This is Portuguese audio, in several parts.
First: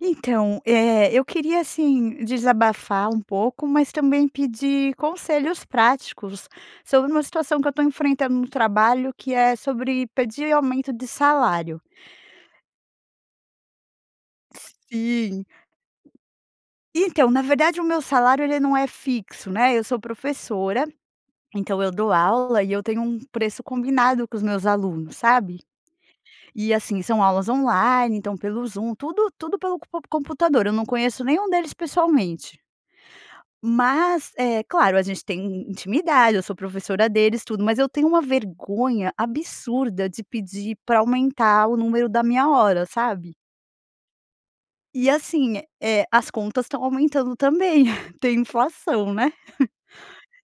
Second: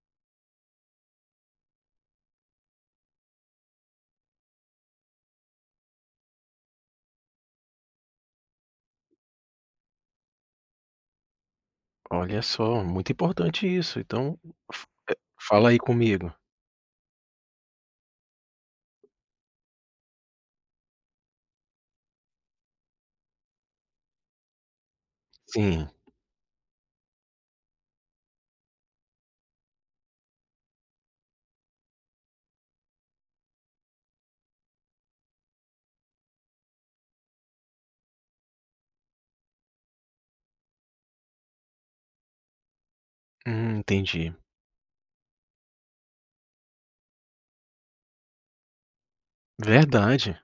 Então, eh, eu queria, assim, desabafar um pouco, mas também pedir conselhos práticos sobre uma situação que eu tô enfrentando no trabalho que é sobre pedir aumento de salário. Olha só, muito importante isso, então, f eh, Sim. fala aí comigo. Então, na verdade, o meu salário ele não é fixo, né, eu sou professora, então eu dou aula e eu tenho um preço combinado com os meus alunos, sabe? Sim. E, assim, são aulas online, então, pelo Zoom, tudo tudo pelo comp computador. Eu não conheço nenhum deles pessoalmente. Mas, eh, claro, a gente tem in intimidade, eu sou professora deles tudo, mas eu tenho uma vergonha absurda de pedir pra aumentar o número da minha hora, sabe? Hum, entendi. E assim, eh, as contas estão aumentando também tem inflação, né. Verdade.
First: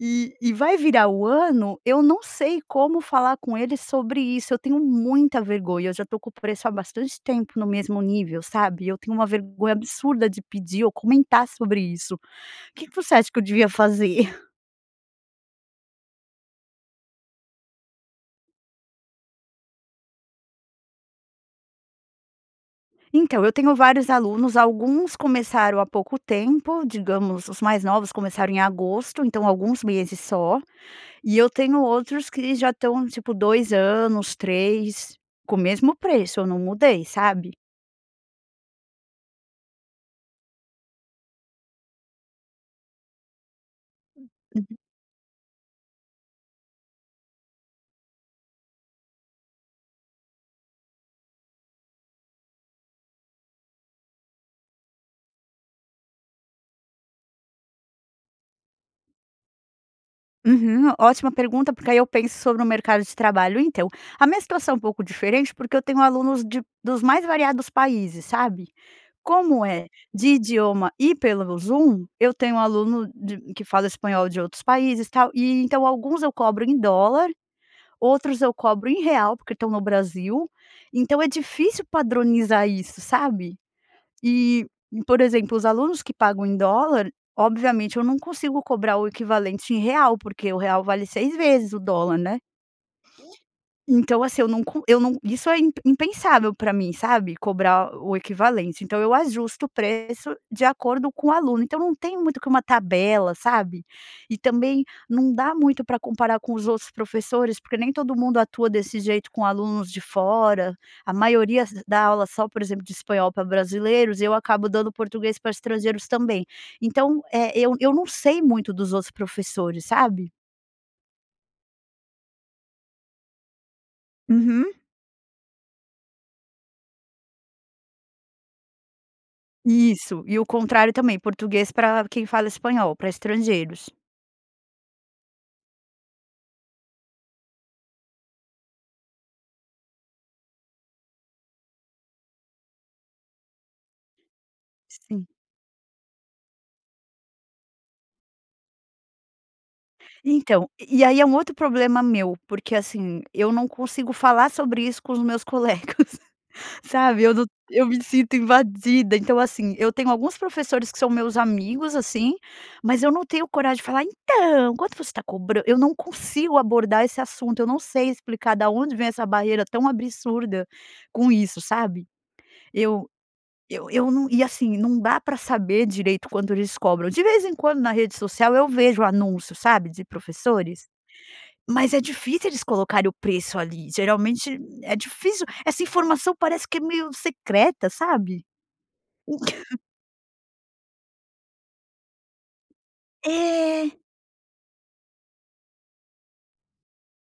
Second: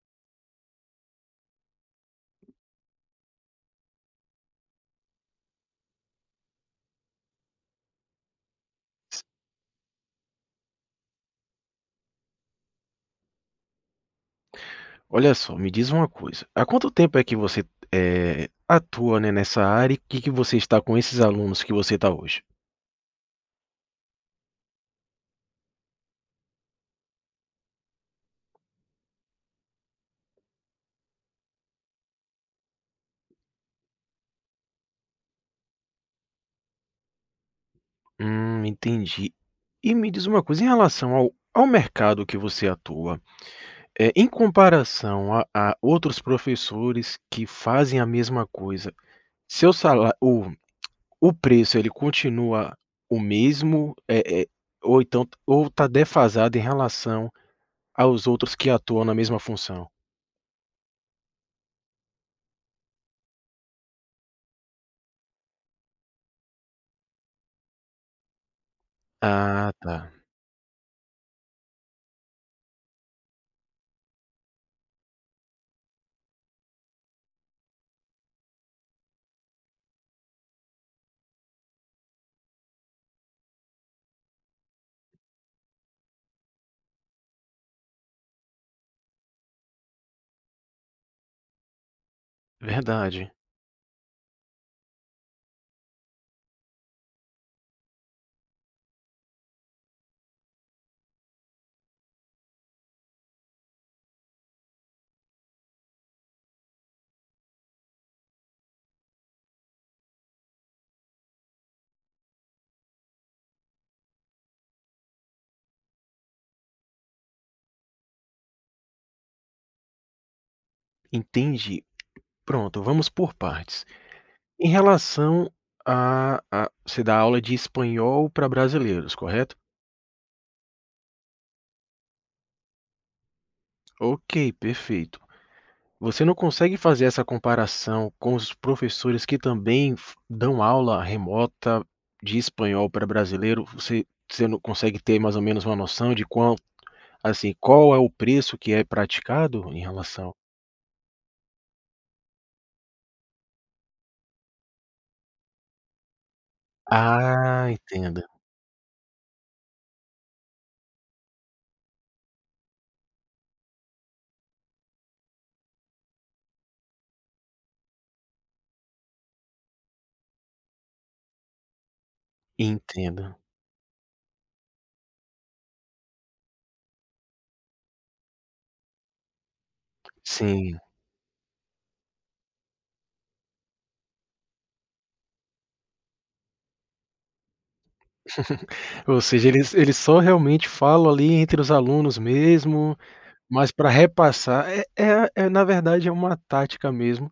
E e vai virar o ano, eu não sei como falar com eles sobre isso, eu tenho muita vergonha. Eu já estou com o preço há bastante tempo no mesmo nível, sabe. E eu tenho S uma vergonha absurda de pedir ou comentar sobre isso. Que que você acha que eu devia fazer? Olha só, me diz uma coisa: há quanto tempo é que você, eh, atua, né, nessa área e que que você está com esses alunos que você tá hoje? Então, eu tenho vários alunos, alguns começaram há pouco tempo, digamos os mais novos começaram em agosto, então, alguns meses só, e eu tenho outros que já estão tipo 2 anos, 3 com o mesmo preço, eu não mudei, sabe. Hum, entendi. E me diz uma coisa, em relação ao ao mercado que você atua, eh, em comparação a a outros professores que fazem a mesma coisa, seu sala o o preço ele continua o mesmo, eh eh, ou então t ou tá defasado em relação aos outros que atuam na mesma função? Uhum, ótima pergunta porque aí eu penso sobre o mercado de trabalho então, a minha situação é um pouco diferente porque eu tenho alunos de dos mais variados países, sabe. Como Ah, é tá. de idioma e pelo Zoom, eu tenho aluno de que fala espanhol, de outros países, tal e então alguns eu cobro em dólar, outros eu cobro em real porque estão no Brasil, então é difícil padronizar isso, sabe. Eh, por exemplo os alunos que pagam em dólar obviamente eu não consigo cobrar o equivalente em real porque o real vale 6 vezes o dólar, né. Verdade. Então assim, eu não co eu não isso é imp impensável pra mim, sabe, cobrar o equivalente, então eu ajusto o preço de acordo com o aluno, então não tem muito que uma tabela, sabe, e também não dá muito pra comparar com os outros professores porque nem todo mundo atua desse jeito com alunos de fora, a maioria s dá aula só, por exemplo de espanhol pra brasileiros, eu acabo dando português pra estrangeiros também, então, eh, eu eu não sei muito dos outros professores, sabe. Entendi. Pronto, vamos por partes. Uhum. Em relação a a você dá aula de espanhol pra brasileiros, correto? Isso. E o contrário também: português pra quem fala espanhol, pra estrangeiros. Ok, perfeito. Você não consegue fazer essa comparação com os professores que também fo dão aula remota de espanhol para brasileiro? V você você não consegue ter Sim. mais ou menos uma noção de quão assim, qual é o preço que é praticado em relação Então, e e aí, é um outro problema meu. Porque, assim, eu não consigo falar sobre isso com os meus colegas, sabe? Eu não Ah, eu me entendo. sinto invadida. Então, assim, eu tenho alguns professores que são meus amigos, assim, mas eu não tenho coragem de falar: "Então, quanto você está cobra". Eu não consigo abordar esse assunto, eu não sei explicar da onde vem essa barreira tão absurda com isso, sabe. Eu Entendo. eu eu não e, assim, não dá pra saber direito quando eles cobram. De vez em quando na rede social eu vejo o anúncio, sabe, de Sim. professores? Mas é difícil eles colocarem o preço ali, geralmente é difícil. Essa informação parece que é meio secreta, sabe? Ou seja, eles eles só realmente falam ali entre os alunos mesmo, mas pra É! repassar é é a é na verdade é uma tática mesmo,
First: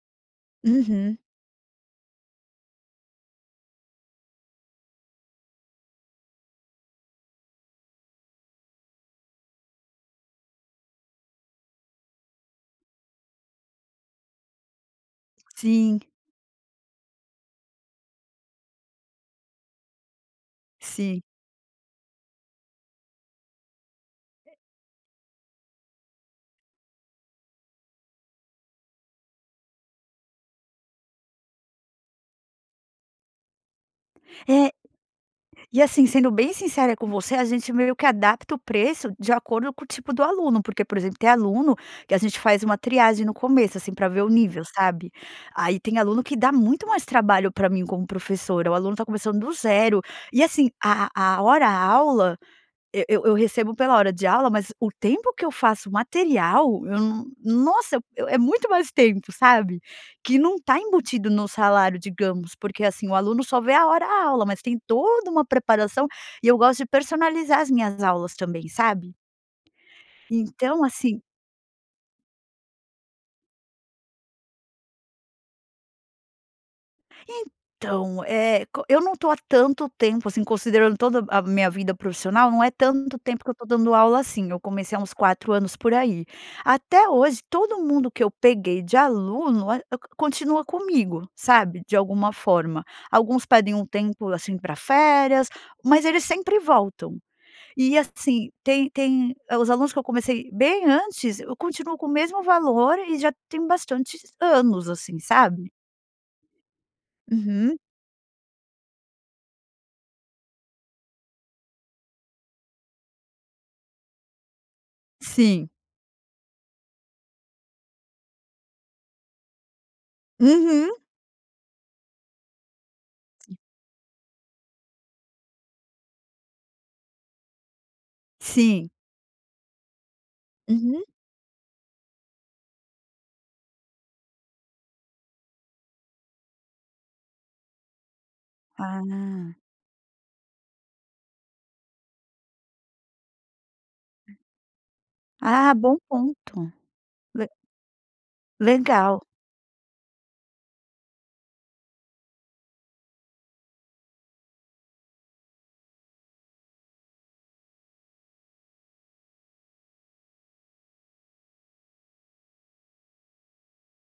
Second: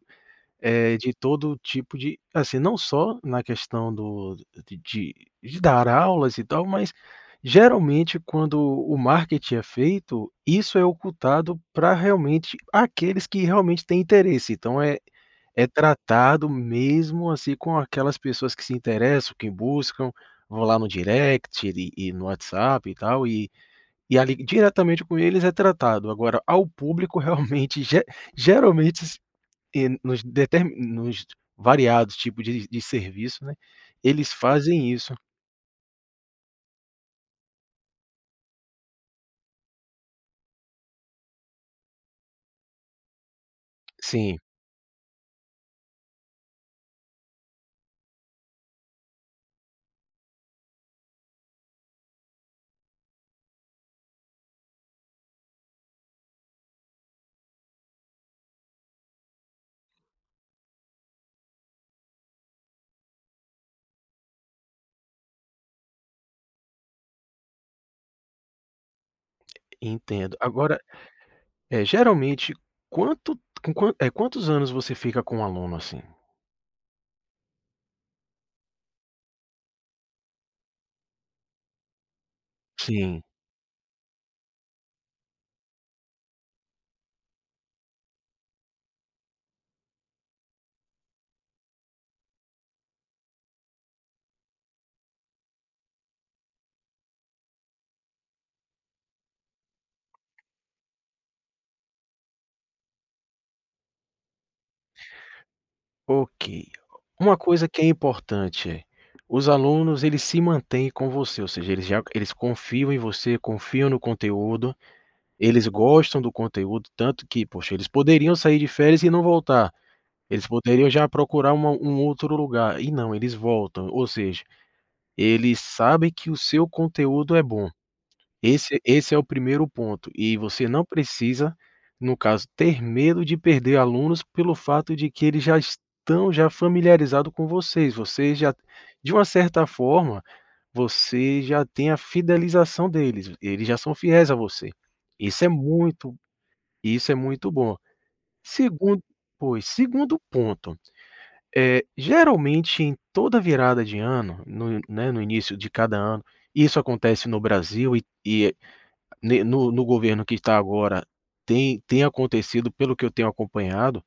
eh, de Uhum. todo o tipo de assim, não só na questão do de de de dar aulas e tal, mas geralmente quando o marketing é feito, isso é ocultado pra realmente aqueles que realmente têm interesse. Então é é Sim. tratado mesmo, assim, com aquelas pessoas que se interessam, que buscam, vão lá no Sim. direct e no WhatsApp, e tal, e e ali, É. diretamente com eles, é tratado. Agora ao público realmente ge geralmente s eh, nos deter nos variados tipos de de serviço, né, eles É. fazem isso. E, assim, sendo bem sincera com você, a gente meio que adapta o preço de acordo com o tipo do aluno. Porque, por exemplo, tem aluno que a gente faz uma triagem no começo, assim, pra ver o Sim. nível, sabe. Aí tem aluno que dá muito mais trabalho pra mim como professora. O aluno está começando do 0. E, assim, a a hora aula eu eu eu recebo pela hora de aula, mas o tempo que eu faço o material eu não nossa, eu eu é muito mais tempo, sabe. Que não está embutido no salário, digamos. Porque assim, o aluno só vê a hora aula, mas tem toda uma preparação, e eu gosto de personalizar as minhas aulas também, sabe. Entendo. Agora Então, assim eh, geralmente, quanto com quanto eh, quantos anos você fica com aluno, assim? Então, eh, co eu não tô há tanto tempo assim, considerando toda a minha vida profissional, não é tanto Sim. tempo que eu estou dando aula, assim. Eu comecei há uns 4 anos por aí. Até hoje todo mundo que eu peguei de aluno a cont continua comigo, sabe. De alguma forma. Alguns pedem um tempo assim pra férias, mas eles sempre voltam. E, assim, tem tem hã, os alunos que eu comecei bem antes continuam com o mesmo valor e já tem bastante anos, assim, sabe. Ok. Uma coisa Uhum. que é importante, os alunos eles se mantêm com você, ou seja, eles já eles confiam em você, confiam no conteúdo, eles Sim. gostam do conteúdo tanto que, poxa, eles poderiam sair de férias e não voltar. Eles poderiam Uhum. já procurar uma um outro lugar e não eles Sim. voltam. Ou seja, eles sabem que o seu conteúdo é bom. Esse Sim. esse é o primeiro ponto. E você não Uhum. precisa no caso ter medo de perder alunos pelo fato de que eles já estão já familiarizado com vocês. Vocês já de uma Ah. certa forma, você já tem a fidelização deles, eles já são fiéis a você, isso é Ah bom muito ponto. isso é Le muito bom. Segundo legal! pois, segundo ponto, eh, geralmente em toda a virada de ano, no, né, no início de cada ano isso acontece no Brasil e e ne no no governo que tá agora tem tem acontecido, pelo que eu tenho acompanhado,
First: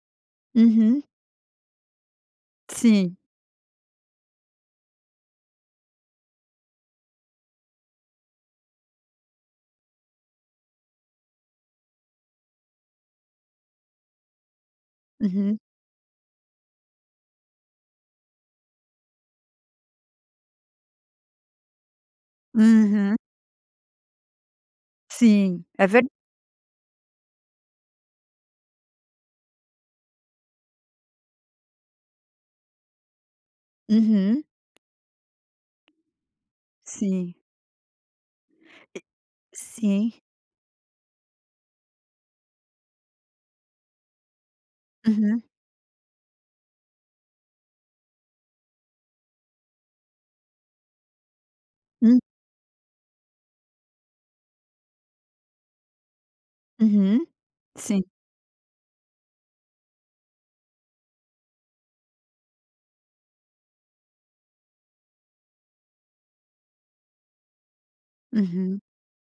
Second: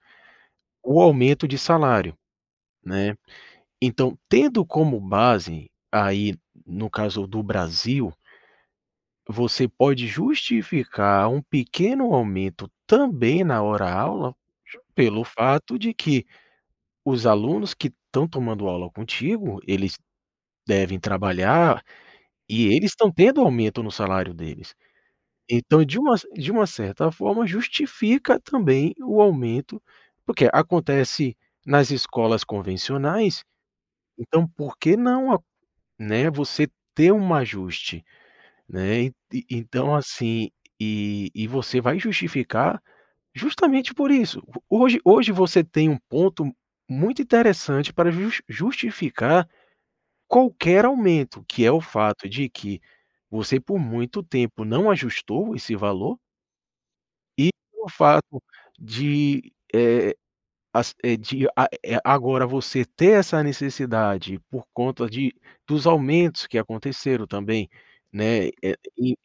o Uhum. aumento de salário, Sim. né. Então tendo como base aí, no caso, do Brasil você pode justificar um pequeno aumento também na hora aula, ju pelo Uhum. fato de que os alunos que estão tomando aula contigo, eles devem trabalhar e eles estão Uhum. tendo aumento no salário deles. Sim, Então é de ver uma cer de uma certa forma, justifica também o aumento porque acontece nas escolas convencionais, Uhum. então por que não a né, você ter um Sim. ajuste, E né. Ent então Sim. assim, e e você vai justificar justamente por isso. Hoje hoje Uhum. você tem um ponto muito interessante para just justificar qualquer aumento, que é o Hum. fato de que você por muito tempo não ajustou esse valor Uhum. e o Sim. fato de, eh, as eh, a eh, agora você ter essa necessidade por conta de dos aumentos que aconteceram também, né, eh, Uhum. em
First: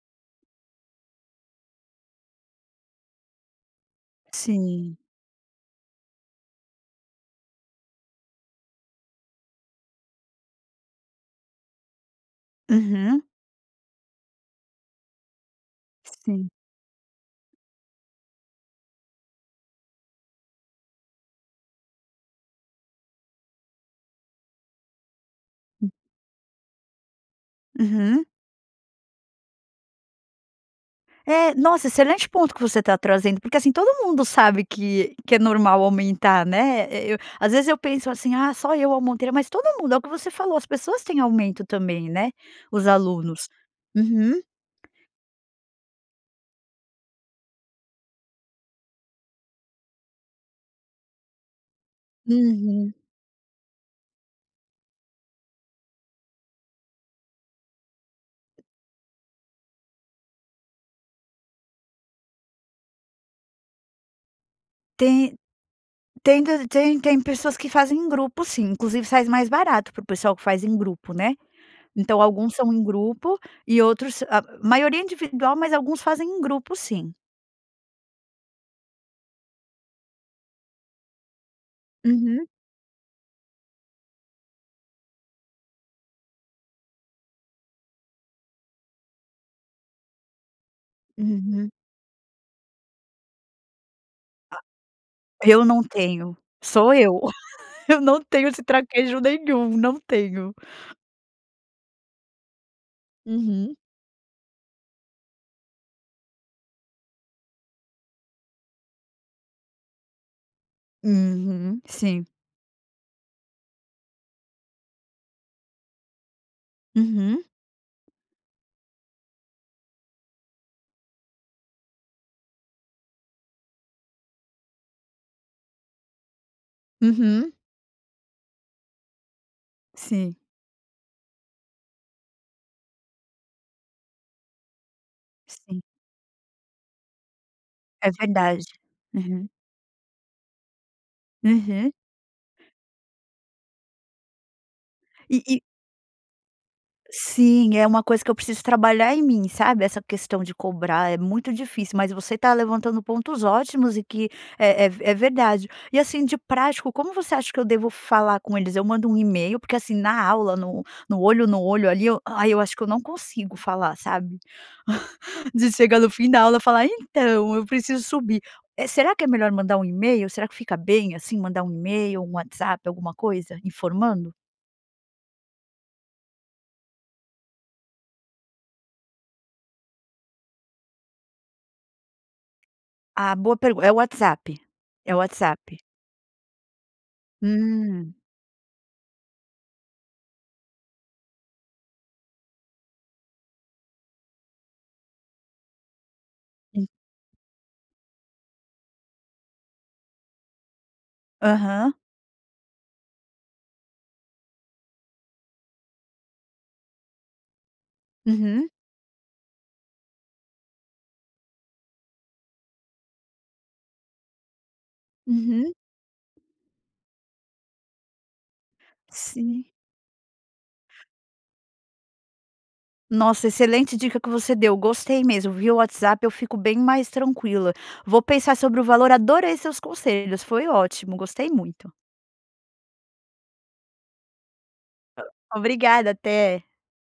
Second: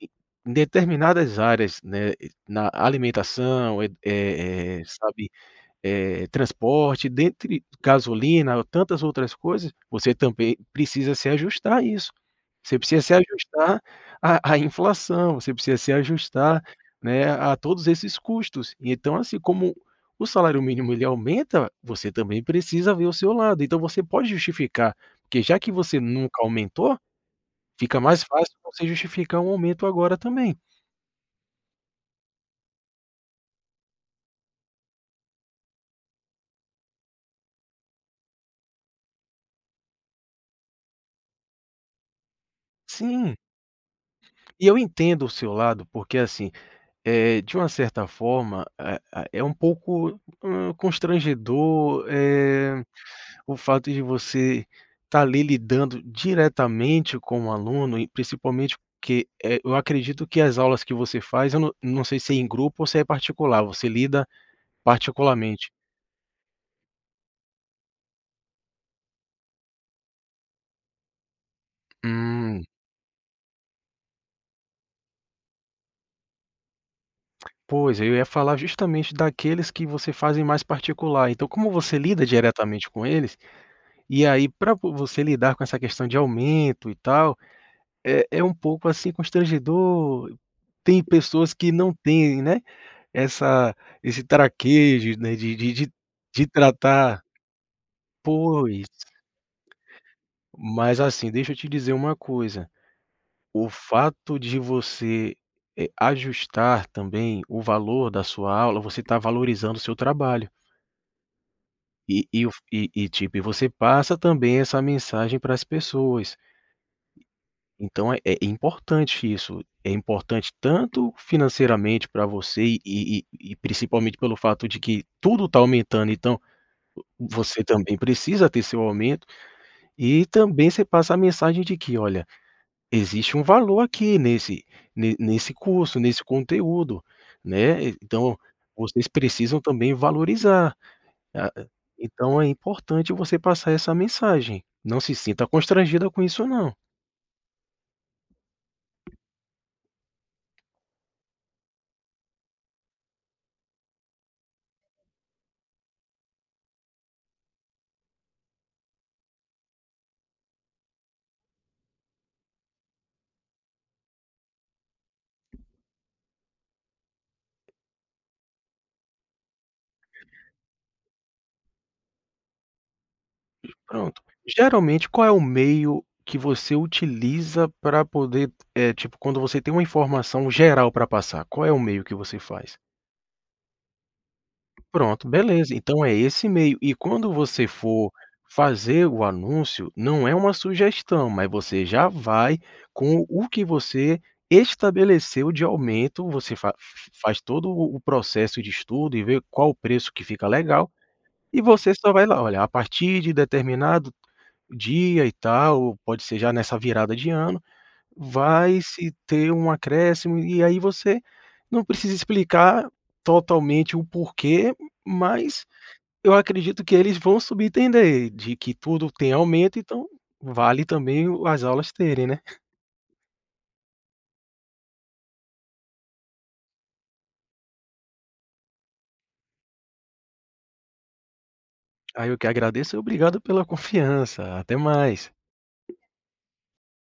determinadas áreas, né, e na alimentação, eh eh eh, Sim. sabe, eh, transporte, dentre gasolina ou tantas outras coisas. Você também precisa se ajustar a isso, você precisa se Uhum. ajustar à à inflação, você precisa se Sim. ajustar, né, a todos esses custos. E então, assim, como o salário mínimo ele aumenta, você também precisa ver o seu lado. Então você pode justificar, porque já que Hum. você nunca aumentou, fica mais Uhum. fácil você justificar um aumento agora também. É, nossa, excelente ponto que você tá trazendo. Porque, assim, todo mundo sabe que que é normal aumentar, né. E eu às vezes eu penso assim: "Ah, só eu aumentei", mas todo mundo é o que você falou, as pessoas têm aumento também, né? Os Sim. alunos. Uhum. E eu entendo o seu lado porque, assim, eh, de uma certa forma, ah ah, é um pouco, hum, constrangedor, eh, Uhum. o fato de você tá ali lidando diretamente com o aluno e principalmente porque, eh, eu acredito que as aulas que você faz eu não não sei se é em grupo ou se é particular, você lida Tem particularmente? tem tam tem tem pessoas que fazem em grupo, sim. Inclusive, sais mais barato para o pessoal que faz em grupo, né. Então alguns Hum. são em grupo, e outros a maioria é individual, mas alguns fazem em grupo, sim. Pois, eu ia falar justamente daqueles que você faz em mais particular. Então como você lida Uhum. diretamente com eles, e aí pra po você lidar com essa questão de aumento e tal, é é um pouco, assim, constrangedor. Tem pessoas Uhum. que não têm, né. Essa esse A traquejo, né, de Eu de não de tenho, de sou eu. tratar Eu não tenho se Pois. traquejo nenhum não tenho. Mas, assim, deixa eu te dizer uma coisa: o Uhum. fato de você, eh, ajustar também o valor da sua aula, você tá valorizando o seu trabalho. Uhum, sim. E e o f e e, tipo, e você passa também essa mensagem para as pessoas. Uhum. Então é é importante isso. É importante tanto financeiramente pra você e e e principalmente pelo fato de que tudo tá aumentando, então, Uhum. você também precisa ter seu aumento. E Sim. também você passa a mensagem de que: "Olha, existe um valor aqui nesse ne nesse Sim. curso, nesse conteúdo, né? É Então, verdade. vocês Uhum. precisam também valorizar". Ah, Uhum. então é importante você passar essa mensagem. Não se E sinta e constrangida com isso, não. Sim, é uma coisa que eu preciso trabalhar em mim, sabe? Essa questão de cobrar é muito difícil, mas você tá levantando pontos ótimos e que é é v é verdade. E, assim, de prático como você acha que eu devo falar com eles? Eu mando um e-mail? Porque, assim, na aula no no olho no olho ali eu ai, eu acho que eu não consigo falar, sabe? De chegar no fim da aula falar: "Então, eu preciso subir". Eh, será que é melhor mandar um e-mail? Será que fica bem, assim, mandar um e-mail, um WhatsApp, alguma coisa Pronto. informando? Geralmente qual é o meio que você utiliza pra poder eh, tipo, quando você tem uma informação geral pra passar, qual é o meio que você faz? Ah, boa pergu é o WhatsApp, é o Pronto, beleza. WhatsApp. Então é esse meio. E quando você for Hum. fazer o anúncio, não é uma sugestão, mas você já vai com o que você estabeleceu de aumento. Você fa f Hum. f faz todo o o processo de estudo e vê qual o preço que fica legal e você Aham. só vai lá: "Olha, a partir de determinado dia e tal", ou pode ser já nessa virada de ano, Uhum. "vai se ter um acréscimo". E aí você não precisa explicar totalmente o porquê, mas Uhum. eu acredito que eles vão subentender de que tudo tem Sim. aumento, então, vale também o as aulas terem, né? Nossa, excelente dica que você deu, gostei mesmo. Via WhatsApp eu fico bem mais tranquila. Vou pensar sobre o valor. Adorei seus conselhos, foi ótimo, gostei muito. Ai eu que agradeço e obrigado pela confiança. Até mais. Obrigada! Até.